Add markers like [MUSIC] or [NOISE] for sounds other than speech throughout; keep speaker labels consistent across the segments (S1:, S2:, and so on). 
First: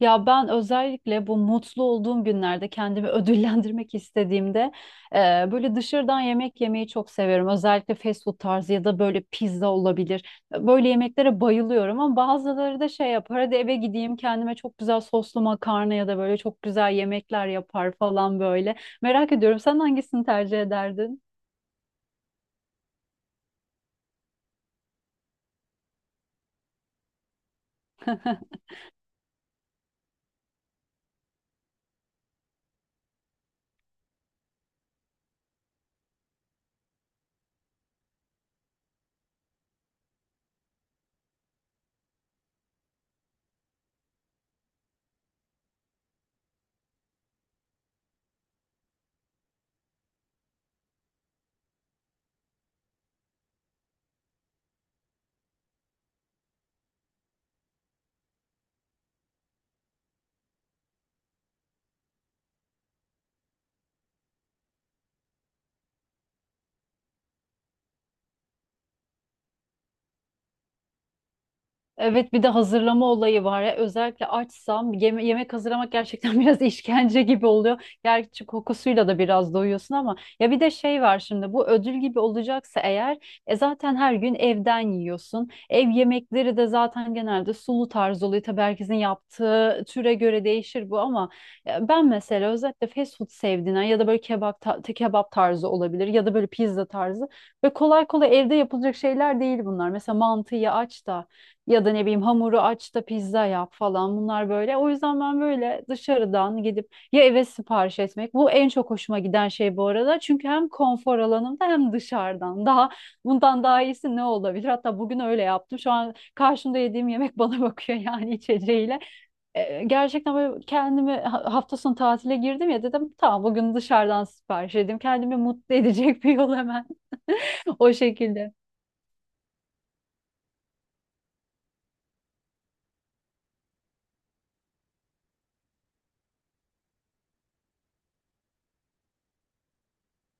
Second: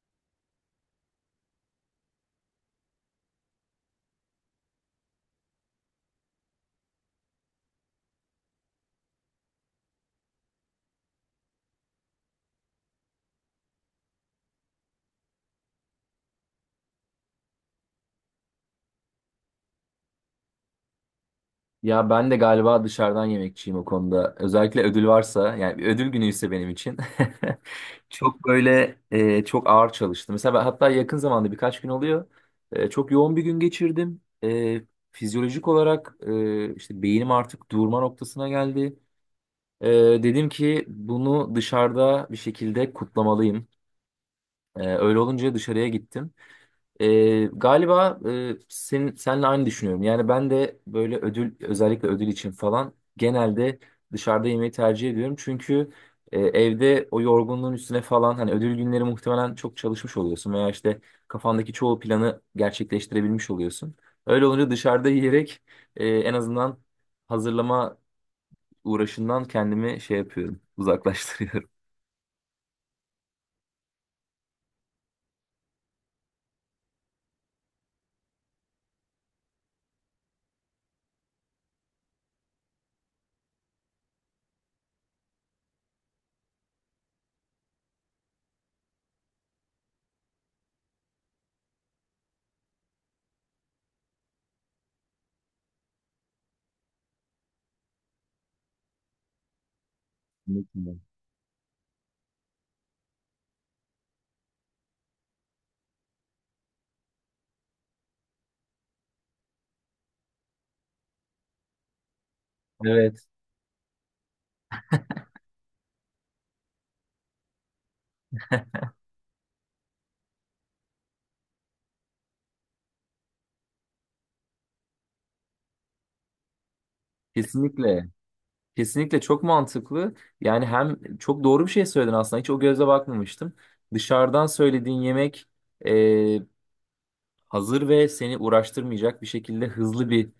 S1: Ya ben özellikle bu mutlu olduğum günlerde kendimi [LAUGHS] ödüllendirmek istediğimde e, böyle dışarıdan yemek yemeyi çok seviyorum. Özellikle fast food tarzı ya da böyle pizza olabilir. Böyle yemeklere bayılıyorum ama bazıları da şey yapar. Hadi eve gideyim kendime çok güzel soslu makarna ya da böyle çok güzel yemekler yapar falan böyle. Merak ediyorum sen hangisini tercih ederdin?
S2: Ya ben de galiba dışarıdan yemekçiyim o konuda. Özellikle ödül varsa yani bir ödül günü ise benim için [LAUGHS] çok
S1: [LAUGHS]
S2: böyle çok ağır çalıştım. Mesela ben hatta yakın zamanda birkaç gün oluyor. Çok yoğun bir gün geçirdim. Fizyolojik olarak işte beynim artık durma noktasına geldi. E, Dedim ki bunu dışarıda bir şekilde kutlamalıyım. Öyle olunca dışarıya gittim. Galiba senle aynı düşünüyorum. Yani ben de böyle ödül, özellikle ödül için falan, genelde dışarıda yemeği tercih ediyorum. Çünkü evde o yorgunluğun üstüne falan hani ödül günleri muhtemelen çok çalışmış oluyorsun veya işte kafandaki çoğu planı gerçekleştirebilmiş oluyorsun. Öyle olunca dışarıda yiyerek en azından hazırlama uğraşından kendimi şey yapıyorum, uzaklaştırıyorum.
S1: Evet, bir de hazırlama olayı var ya, özellikle açsam yemek hazırlamak gerçekten [LAUGHS] biraz işkence gibi oluyor. Gerçi kokusuyla da biraz doyuyorsun ama ya bir de şey var şimdi bu ödül gibi olacaksa eğer e zaten her gün evden yiyorsun. Ev yemekleri de zaten genelde sulu tarz oluyor. Tabii herkesin yaptığı türe göre değişir bu ama ben mesela özellikle fast food sevdiğinden ya da böyle kebap tarzı olabilir ya da böyle pizza tarzı ve kolay kolay evde yapılacak şeyler değil bunlar. Mesela mantıyı
S2: Kesinlikle.
S1: aç da ya da ne bileyim hamuru aç da pizza yap falan bunlar böyle. O yüzden ben böyle dışarıdan gidip ya eve sipariş etmek. Bu en çok hoşuma giden şey bu arada. Çünkü hem konfor alanımda hem dışarıdan. Daha
S2: Evet.
S1: bundan daha iyisi ne olabilir? Hatta bugün öyle yaptım. Şu an karşımda yediğim yemek [LAUGHS] bana bakıyor yani içeceğiyle. Gerçekten böyle kendimi hafta sonu tatile girdim ya, dedim tamam bugün dışarıdan sipariş edeyim. Kendimi mutlu edecek [LAUGHS] bir yol hemen [LAUGHS] o
S2: Kesinlikle.
S1: şekilde.
S2: Kesinlikle çok mantıklı. Yani hem çok doğru bir şey söyledin aslında. Hiç o gözle bakmamıştım. Dışarıdan söylediğin yemek hazır ve seni uğraştırmayacak bir şekilde, hızlı bir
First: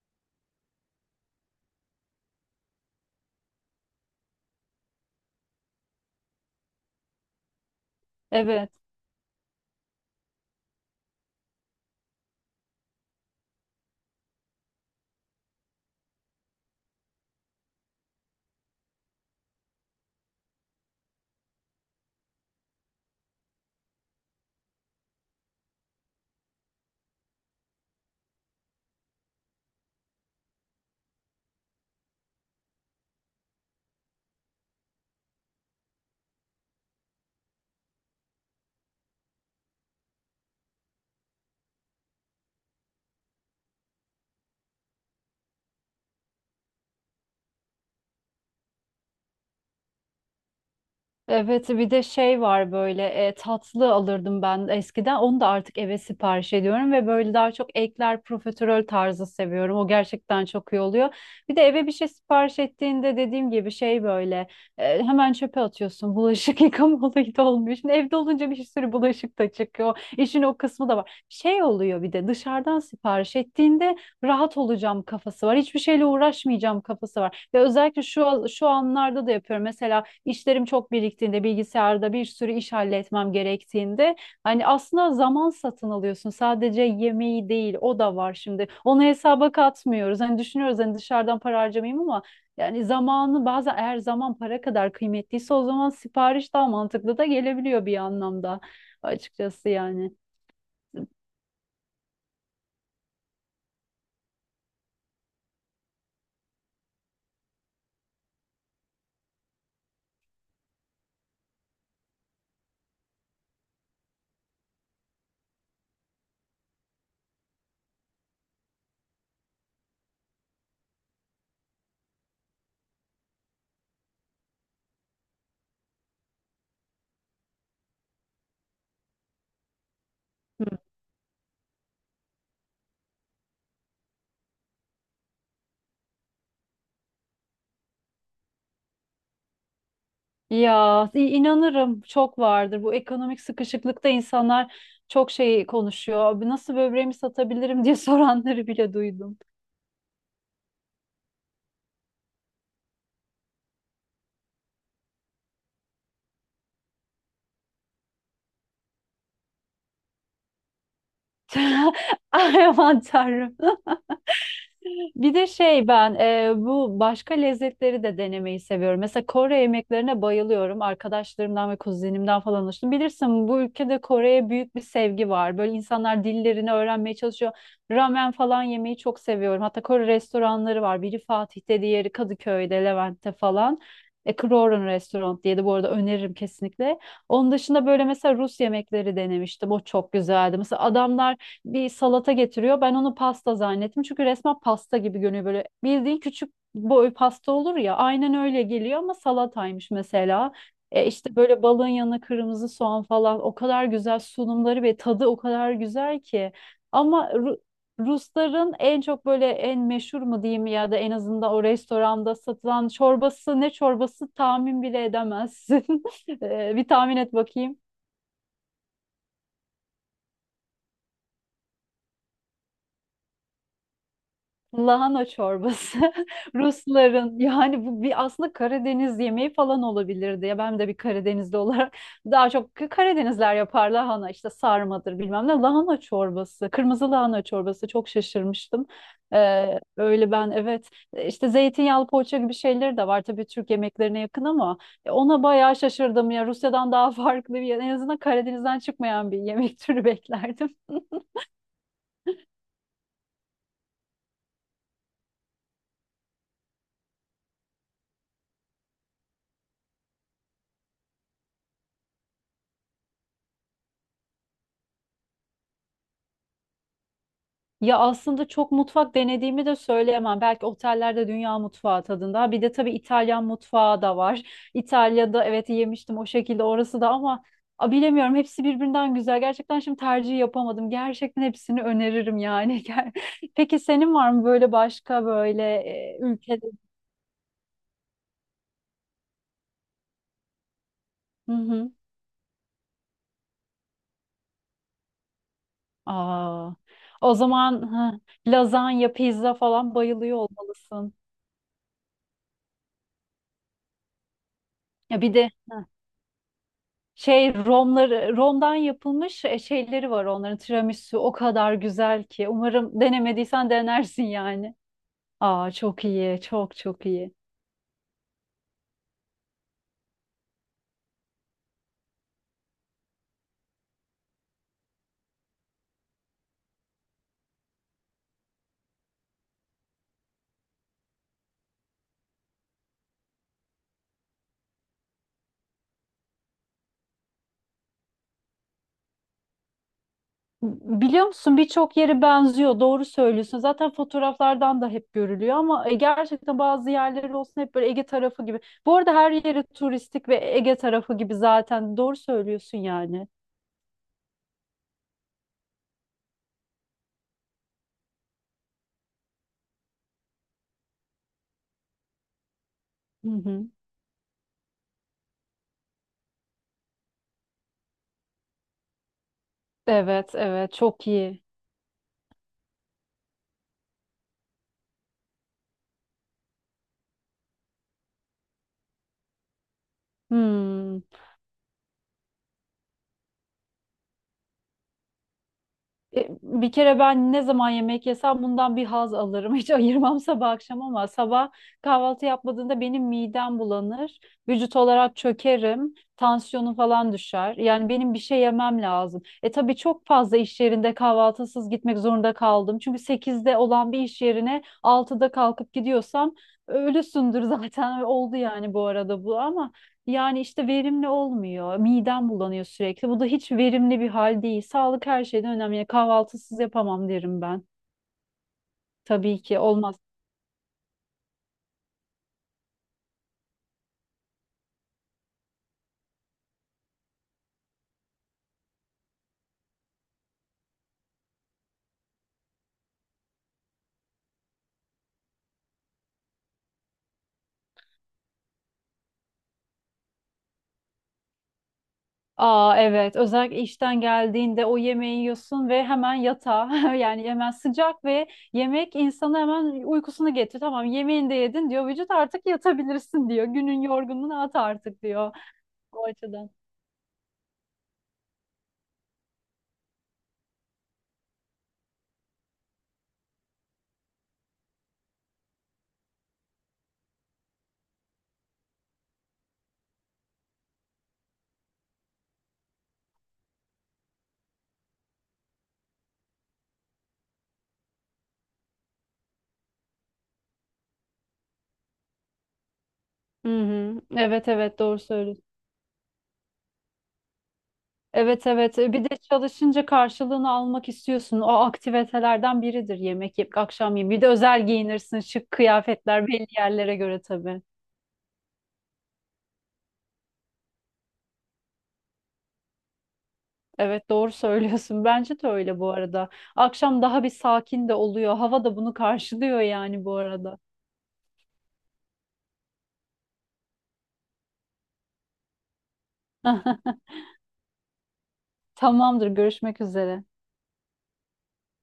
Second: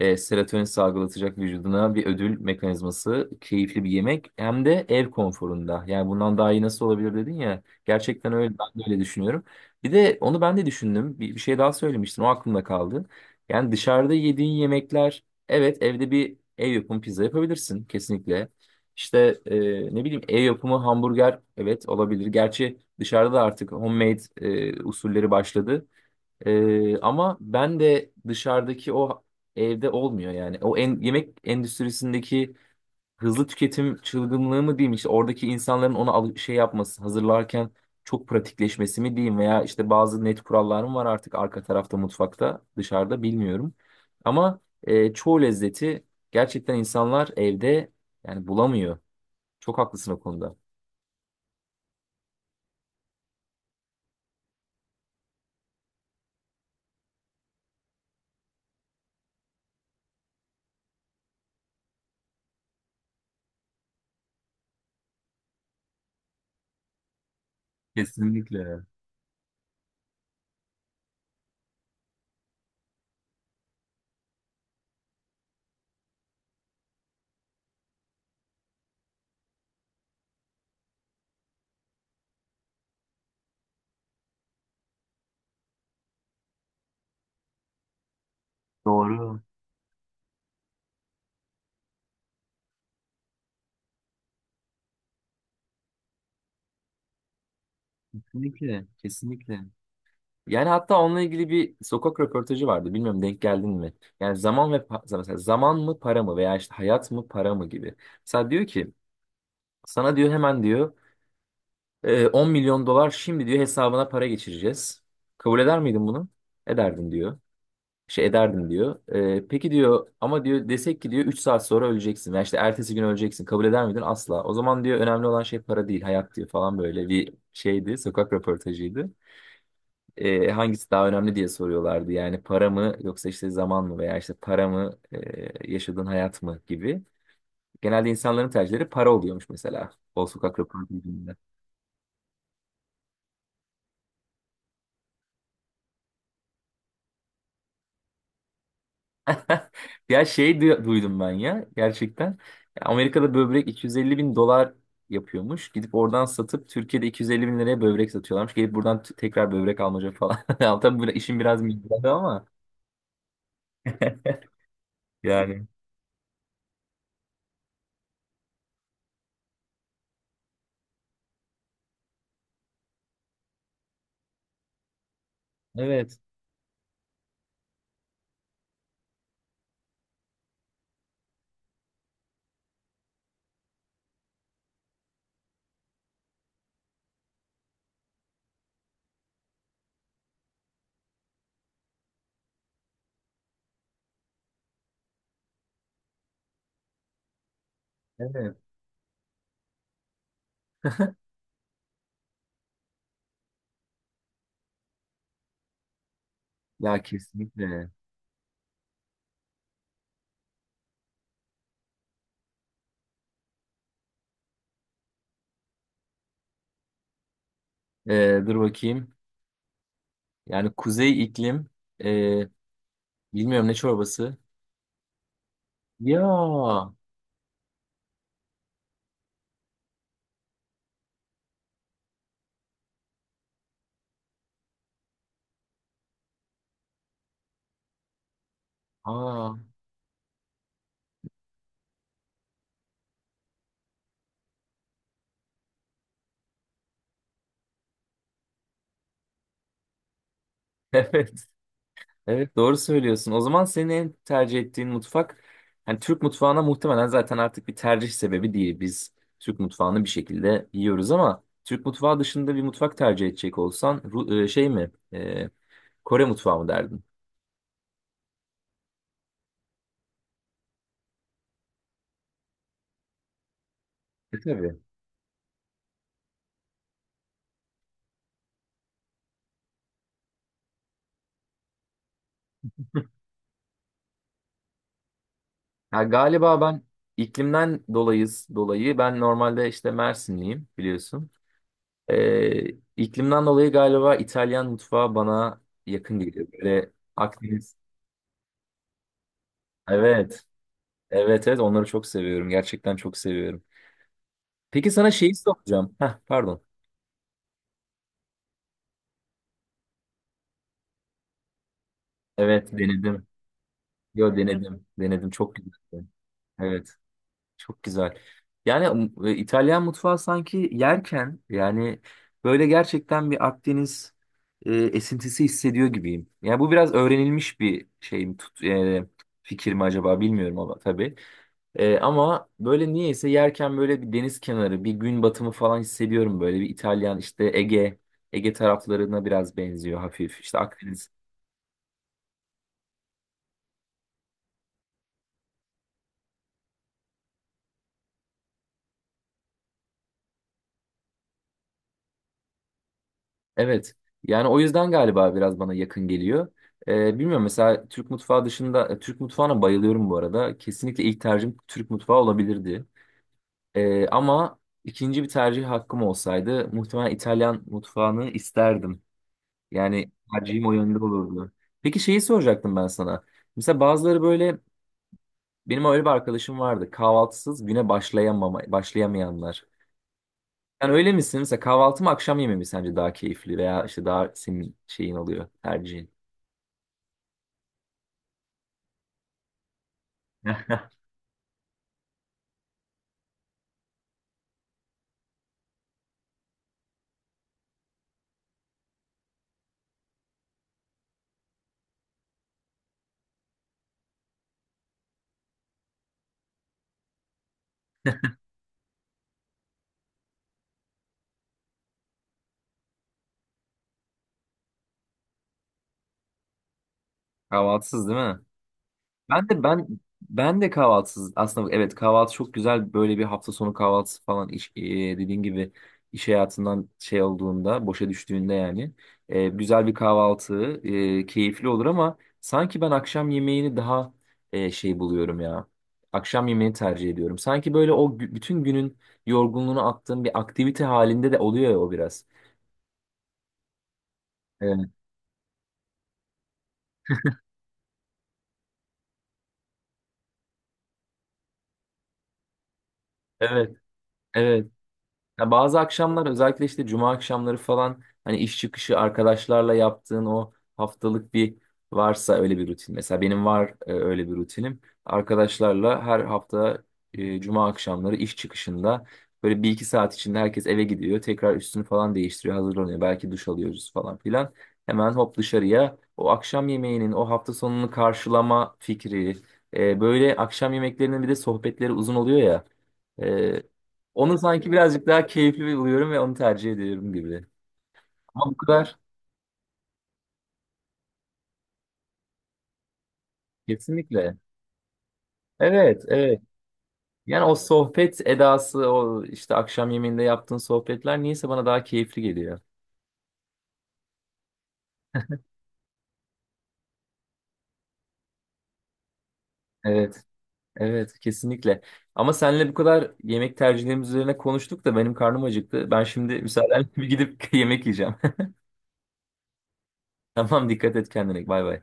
S2: serotonin salgılatacak vücuduna bir ödül mekanizması, keyifli bir yemek, hem de ev konforunda. Yani bundan daha iyi nasıl olabilir dedin ya. Gerçekten öyle,
S1: Evet.
S2: ben de öyle düşünüyorum. Bir de onu ben de düşündüm. Bir şey daha söylemiştin, o aklımda kaldı. Yani dışarıda yediğin yemekler, evet, evde bir ev yapımı pizza yapabilirsin kesinlikle. İşte ne bileyim ev yapımı hamburger, evet, olabilir. Gerçi dışarıda da artık homemade usulleri başladı. Ama ben de dışarıdaki o evde olmuyor yani. O en, yemek endüstrisindeki hızlı tüketim çılgınlığı mı diyeyim, işte oradaki insanların ona şey yapması, hazırlarken çok pratikleşmesi mi diyeyim, veya işte bazı net kurallarım var artık arka tarafta mutfakta, dışarıda bilmiyorum. Ama çoğu lezzeti gerçekten insanlar evde yani bulamıyor. Çok haklısın o konuda.
S1: Evet bir de şey var böyle, tatlı alırdım ben eskiden, onu da artık eve sipariş ediyorum ve böyle daha çok ekler profiterol tarzı seviyorum, o gerçekten çok iyi oluyor. Bir de eve bir şey sipariş ettiğinde dediğim gibi şey böyle, hemen çöpe atıyorsun, bulaşık [LAUGHS] yıkama da olmuyor. Şimdi evde olunca bir
S2: Kesinlikle.
S1: sürü bulaşık da çıkıyor, işin o kısmı da var. Şey oluyor bir de dışarıdan sipariş ettiğinde rahat olacağım kafası var, hiçbir şeyle uğraşmayacağım kafası var. Ve özellikle şu anlarda da yapıyorum mesela, işlerim çok biriktiğinde, bilgisayarda bir sürü iş halletmem gerektiğinde hani aslında zaman satın alıyorsun. Sadece yemeği değil, o da var şimdi. Onu
S2: Doğru.
S1: hesaba katmıyoruz. Hani düşünüyoruz hani dışarıdan para harcamayayım ama yani zamanı bazen, eğer zaman para kadar kıymetliyse o zaman sipariş daha mantıklı da gelebiliyor bir anlamda,
S2: Kesinlikle, kesinlikle.
S1: açıkçası yani.
S2: Yani hatta
S1: Hı.
S2: onunla ilgili bir sokak röportajı vardı. Bilmiyorum, denk geldin mi? Yani zaman ve mesela zaman mı para mı, veya işte hayat mı para mı gibi. Mesela diyor ki, sana diyor, hemen diyor 10 milyon dolar şimdi diyor hesabına para geçireceğiz. Kabul eder miydin bunu? Ederdin diyor. Şey ederdim diyor. E, peki diyor, ama diyor, desek ki diyor 3 saat sonra öleceksin, ya işte ertesi gün öleceksin, kabul eder miydin? Asla. O zaman diyor, önemli olan şey para değil, hayat diyor falan, böyle bir şeydi. Sokak röportajıydı, hangisi daha önemli diye soruyorlardı. Yani para mı yoksa işte zaman mı, veya işte para mı yaşadığın hayat mı gibi. Genelde insanların tercihleri para oluyormuş, mesela, o sokak
S1: Ya
S2: röportajında.
S1: inanırım, çok vardır. Bu ekonomik sıkışıklıkta insanlar çok şey konuşuyor. Abi nasıl böbreğimi satabilirim [LAUGHS] diye soranları bile duydum.
S2: Ya şey duydum ben ya gerçekten. Amerika'da böbrek 250 bin dolar yapıyormuş. Gidip oradan satıp Türkiye'de 250 bin liraya böbrek satıyorlarmış. Gelip buradan tekrar böbrek almaca falan. [LAUGHS] Ya tabii bu işin biraz mizahı
S1: [LAUGHS]
S2: ama
S1: Ay aman tanrım.
S2: [LAUGHS]
S1: Bir de
S2: yani.
S1: şey, ben bu başka lezzetleri de denemeyi seviyorum. Mesela Kore yemeklerine bayılıyorum. Arkadaşlarımdan ve kuzenimden falan alıştım. Bilirsin bu ülkede Kore'ye büyük bir sevgi var. Böyle
S2: Evet.
S1: insanlar dillerini öğrenmeye çalışıyor. Ramen falan yemeyi çok seviyorum. Hatta Kore restoranları var. Biri Fatih'te, diğeri Kadıköy'de, Levent'te falan. Kroron Restaurant diye de bu arada öneririm kesinlikle. Onun dışında böyle mesela Rus yemekleri denemiştim. O çok güzeldi. Mesela adamlar bir salata getiriyor. Ben onu pasta zannettim. Çünkü resmen pasta gibi görünüyor böyle. Bildiğin küçük boy pasta olur ya. Aynen
S2: Evet.
S1: öyle geliyor ama salataymış mesela. E işte böyle balığın yanına kırmızı soğan falan. O kadar güzel sunumları ve tadı o kadar güzel ki.
S2: Ya
S1: Ama
S2: kesinlikle.
S1: Rusların en çok böyle en meşhur mu diyeyim ya da en azından o restoranda satılan çorbası ne çorbası tahmin bile edemezsin. [LAUGHS] Bir tahmin et bakayım.
S2: Dur bakayım. Yani kuzey iklim, e, bilmiyorum, ne çorbası.
S1: Lahana çorbası.
S2: Ya
S1: [LAUGHS]
S2: aa,
S1: Rusların, yani bu bir aslında Karadeniz yemeği falan olabilirdi. Ya ben de bir Karadenizli olarak [LAUGHS] daha çok Karadenizler yapar lahana işte, sarmadır bilmem ne. Lahana çorbası, kırmızı lahana çorbası, çok şaşırmıştım.
S2: [LAUGHS]
S1: Öyle ben, evet işte zeytinyağlı poğaça gibi şeyleri de var tabii, Türk yemeklerine yakın ama ona bayağı şaşırdım ya, Rusya'dan daha [LAUGHS] farklı, bir en azından Karadeniz'den çıkmayan bir yemek türü beklerdim. [LAUGHS]
S2: evet evet, doğru söylüyorsun. O zaman senin en tercih ettiğin mutfak, yani Türk mutfağına muhtemelen, zaten artık bir tercih sebebi değil. Biz Türk mutfağını bir şekilde yiyoruz ama Türk mutfağı dışında bir mutfak tercih edecek olsan, şey mi, Kore mutfağı mı derdin?
S1: Ya aslında çok mutfak denediğimi de söyleyemem. Belki otellerde dünya mutfağı tadında. Bir de tabii İtalyan mutfağı da
S2: E,
S1: var.
S2: tabii.
S1: İtalya'da evet yemiştim o şekilde, orası da ama a, bilemiyorum, hepsi birbirinden güzel. Gerçekten şimdi tercih yapamadım. Gerçekten hepsini öneririm yani. [LAUGHS] Peki senin var mı böyle başka böyle
S2: Ha, galiba
S1: ülkede?
S2: ben iklimden dolayız dolayı ben normalde işte Mersinliyim, biliyorsun.
S1: Hı hı.
S2: Ee, iklimden dolayı galiba İtalyan mutfağı bana yakın geliyor.
S1: Aa,
S2: Böyle
S1: o
S2: Akdeniz.
S1: zaman ha, lazanya, pizza falan bayılıyor
S2: Evet.
S1: olmalısın.
S2: Evet evet, onları çok seviyorum. Gerçekten çok seviyorum. Peki sana
S1: Ya
S2: şeyi
S1: bir de
S2: soracağım. Heh, pardon.
S1: şey, romları, romdan yapılmış şeyleri var, onların tiramisu o kadar güzel ki.
S2: Evet,
S1: Umarım
S2: denedim.
S1: denemediysen denersin
S2: Yo
S1: yani.
S2: denedim. Denedim. Çok
S1: Aa
S2: güzel.
S1: çok iyi, çok
S2: Evet.
S1: çok iyi.
S2: Çok güzel. Yani İtalyan mutfağı sanki yerken yani böyle gerçekten bir Akdeniz esintisi hissediyor gibiyim. Yani bu biraz öğrenilmiş bir şey mi, fikir mi acaba, bilmiyorum ama tabii. Ama böyle niyeyse yerken böyle bir deniz kenarı, bir gün batımı falan hissediyorum böyle. Bir İtalyan işte Ege taraflarına biraz benziyor hafif. İşte Akdeniz.
S1: Biliyor musun, birçok yeri benziyor. Doğru söylüyorsun. Zaten fotoğraflardan da hep görülüyor ama gerçekten bazı yerleri olsun hep böyle Ege tarafı gibi. Bu arada her yeri turistik ve Ege tarafı gibi zaten. Doğru söylüyorsun yani.
S2: Evet. Yani o yüzden galiba biraz bana yakın geliyor. Bilmiyorum, mesela Türk mutfağı dışında, Türk mutfağına bayılıyorum bu arada. Kesinlikle ilk tercihim Türk mutfağı olabilirdi.
S1: Hı hı.
S2: Ama ikinci bir tercih hakkım olsaydı muhtemelen İtalyan mutfağını isterdim. Yani
S1: Evet,
S2: tercihim o
S1: evet,
S2: yönde
S1: çok iyi.
S2: olurdu. Peki şeyi soracaktım ben sana. Mesela bazıları böyle, benim öyle bir arkadaşım vardı. Kahvaltısız güne başlayamama, başlayamayanlar. Yani
S1: Hmm.
S2: öyle misin? Mesela kahvaltı mı akşam yemeği mi sence daha keyifli, veya işte daha senin şeyin oluyor, tercihin?
S1: Bir kere ben ne zaman yemek yesem bundan bir haz alırım. [LAUGHS] Hiç ayırmam sabah akşam, ama
S2: [LAUGHS]
S1: sabah kahvaltı yapmadığında benim midem bulanır. Vücut olarak çökerim. Tansiyonum falan düşer. Yani benim bir şey yemem lazım. E tabii çok fazla iş yerinde kahvaltısız gitmek zorunda kaldım. Çünkü sekizde olan bir iş yerine altıda kalkıp gidiyorsam ölüsündür [LAUGHS] zaten. Oldu yani bu arada bu ama. Yani işte verimli olmuyor. Midem bulanıyor sürekli. Bu da hiç verimli bir hal değil. Sağlık her şeyden önemli. Yani kahvaltısız yapamam derim ben.
S2: Kahvaltısız değil mi?
S1: Tabii
S2: Ben
S1: ki
S2: de ben
S1: olmaz.
S2: ben de kahvaltısız, aslında evet, kahvaltı çok güzel, böyle bir hafta sonu kahvaltısı falan, dediğin gibi iş hayatından şey olduğunda, boşa düştüğünde yani, güzel bir kahvaltı keyifli olur ama sanki ben akşam yemeğini daha şey buluyorum ya, akşam yemeğini tercih ediyorum sanki, böyle o bütün günün yorgunluğunu attığım bir aktivite halinde de oluyor ya o biraz.
S1: Aa evet, özellikle işten geldiğinde o
S2: Evet.
S1: yemeği yiyorsun ve hemen yatağa [LAUGHS] yani hemen sıcak ve yemek insanı hemen uykusunu getiriyor. Tamam yemeğini de yedin diyor vücut, artık yatabilirsin diyor.
S2: Evet,
S1: Günün yorgunluğunu at
S2: evet.
S1: artık diyor,
S2: Ya bazı
S1: o
S2: akşamlar
S1: açıdan.
S2: özellikle işte cuma akşamları falan, hani iş çıkışı arkadaşlarla yaptığın o haftalık bir varsa öyle bir rutin. Mesela benim var öyle bir rutinim. Arkadaşlarla her hafta cuma akşamları iş çıkışında böyle bir iki saat içinde herkes eve gidiyor. Tekrar üstünü falan değiştiriyor, hazırlanıyor. Belki duş alıyoruz falan filan. Hemen hop dışarıya, o akşam yemeğinin, o hafta sonunu karşılama fikri. Böyle akşam yemeklerinin bir de sohbetleri uzun oluyor ya.
S1: Hı
S2: Ee,
S1: hı.
S2: Onu
S1: Evet
S2: sanki
S1: evet, doğru
S2: birazcık daha
S1: söylüyorsun.
S2: keyifli buluyorum ve onu tercih ediyorum gibi. Ama
S1: Evet
S2: bu
S1: evet,
S2: kadar,
S1: bir de çalışınca karşılığını almak istiyorsun. O aktivitelerden biridir yemek yiyip akşam yemeği. Bir de
S2: kesinlikle.
S1: özel giyinirsin, şık
S2: Evet,
S1: kıyafetler
S2: evet.
S1: belli yerlere göre
S2: Yani o
S1: tabii.
S2: sohbet edası, o işte akşam yemeğinde yaptığın sohbetler niyeyse bana daha keyifli geliyor.
S1: Evet doğru söylüyorsun. [LAUGHS] Bence de öyle bu arada. Akşam daha bir sakin de oluyor. Hava da bunu karşılıyor yani bu
S2: Evet,
S1: arada.
S2: evet, kesinlikle. Ama seninle bu kadar yemek tercihlerimiz üzerine konuştuk da benim karnım acıktı. Ben şimdi
S1: [LAUGHS]
S2: müsaadenle bir gidip [LAUGHS] yemek yiyeceğim. [LAUGHS]
S1: Tamamdır, görüşmek üzere.
S2: Tamam, dikkat et kendine. Bay bay.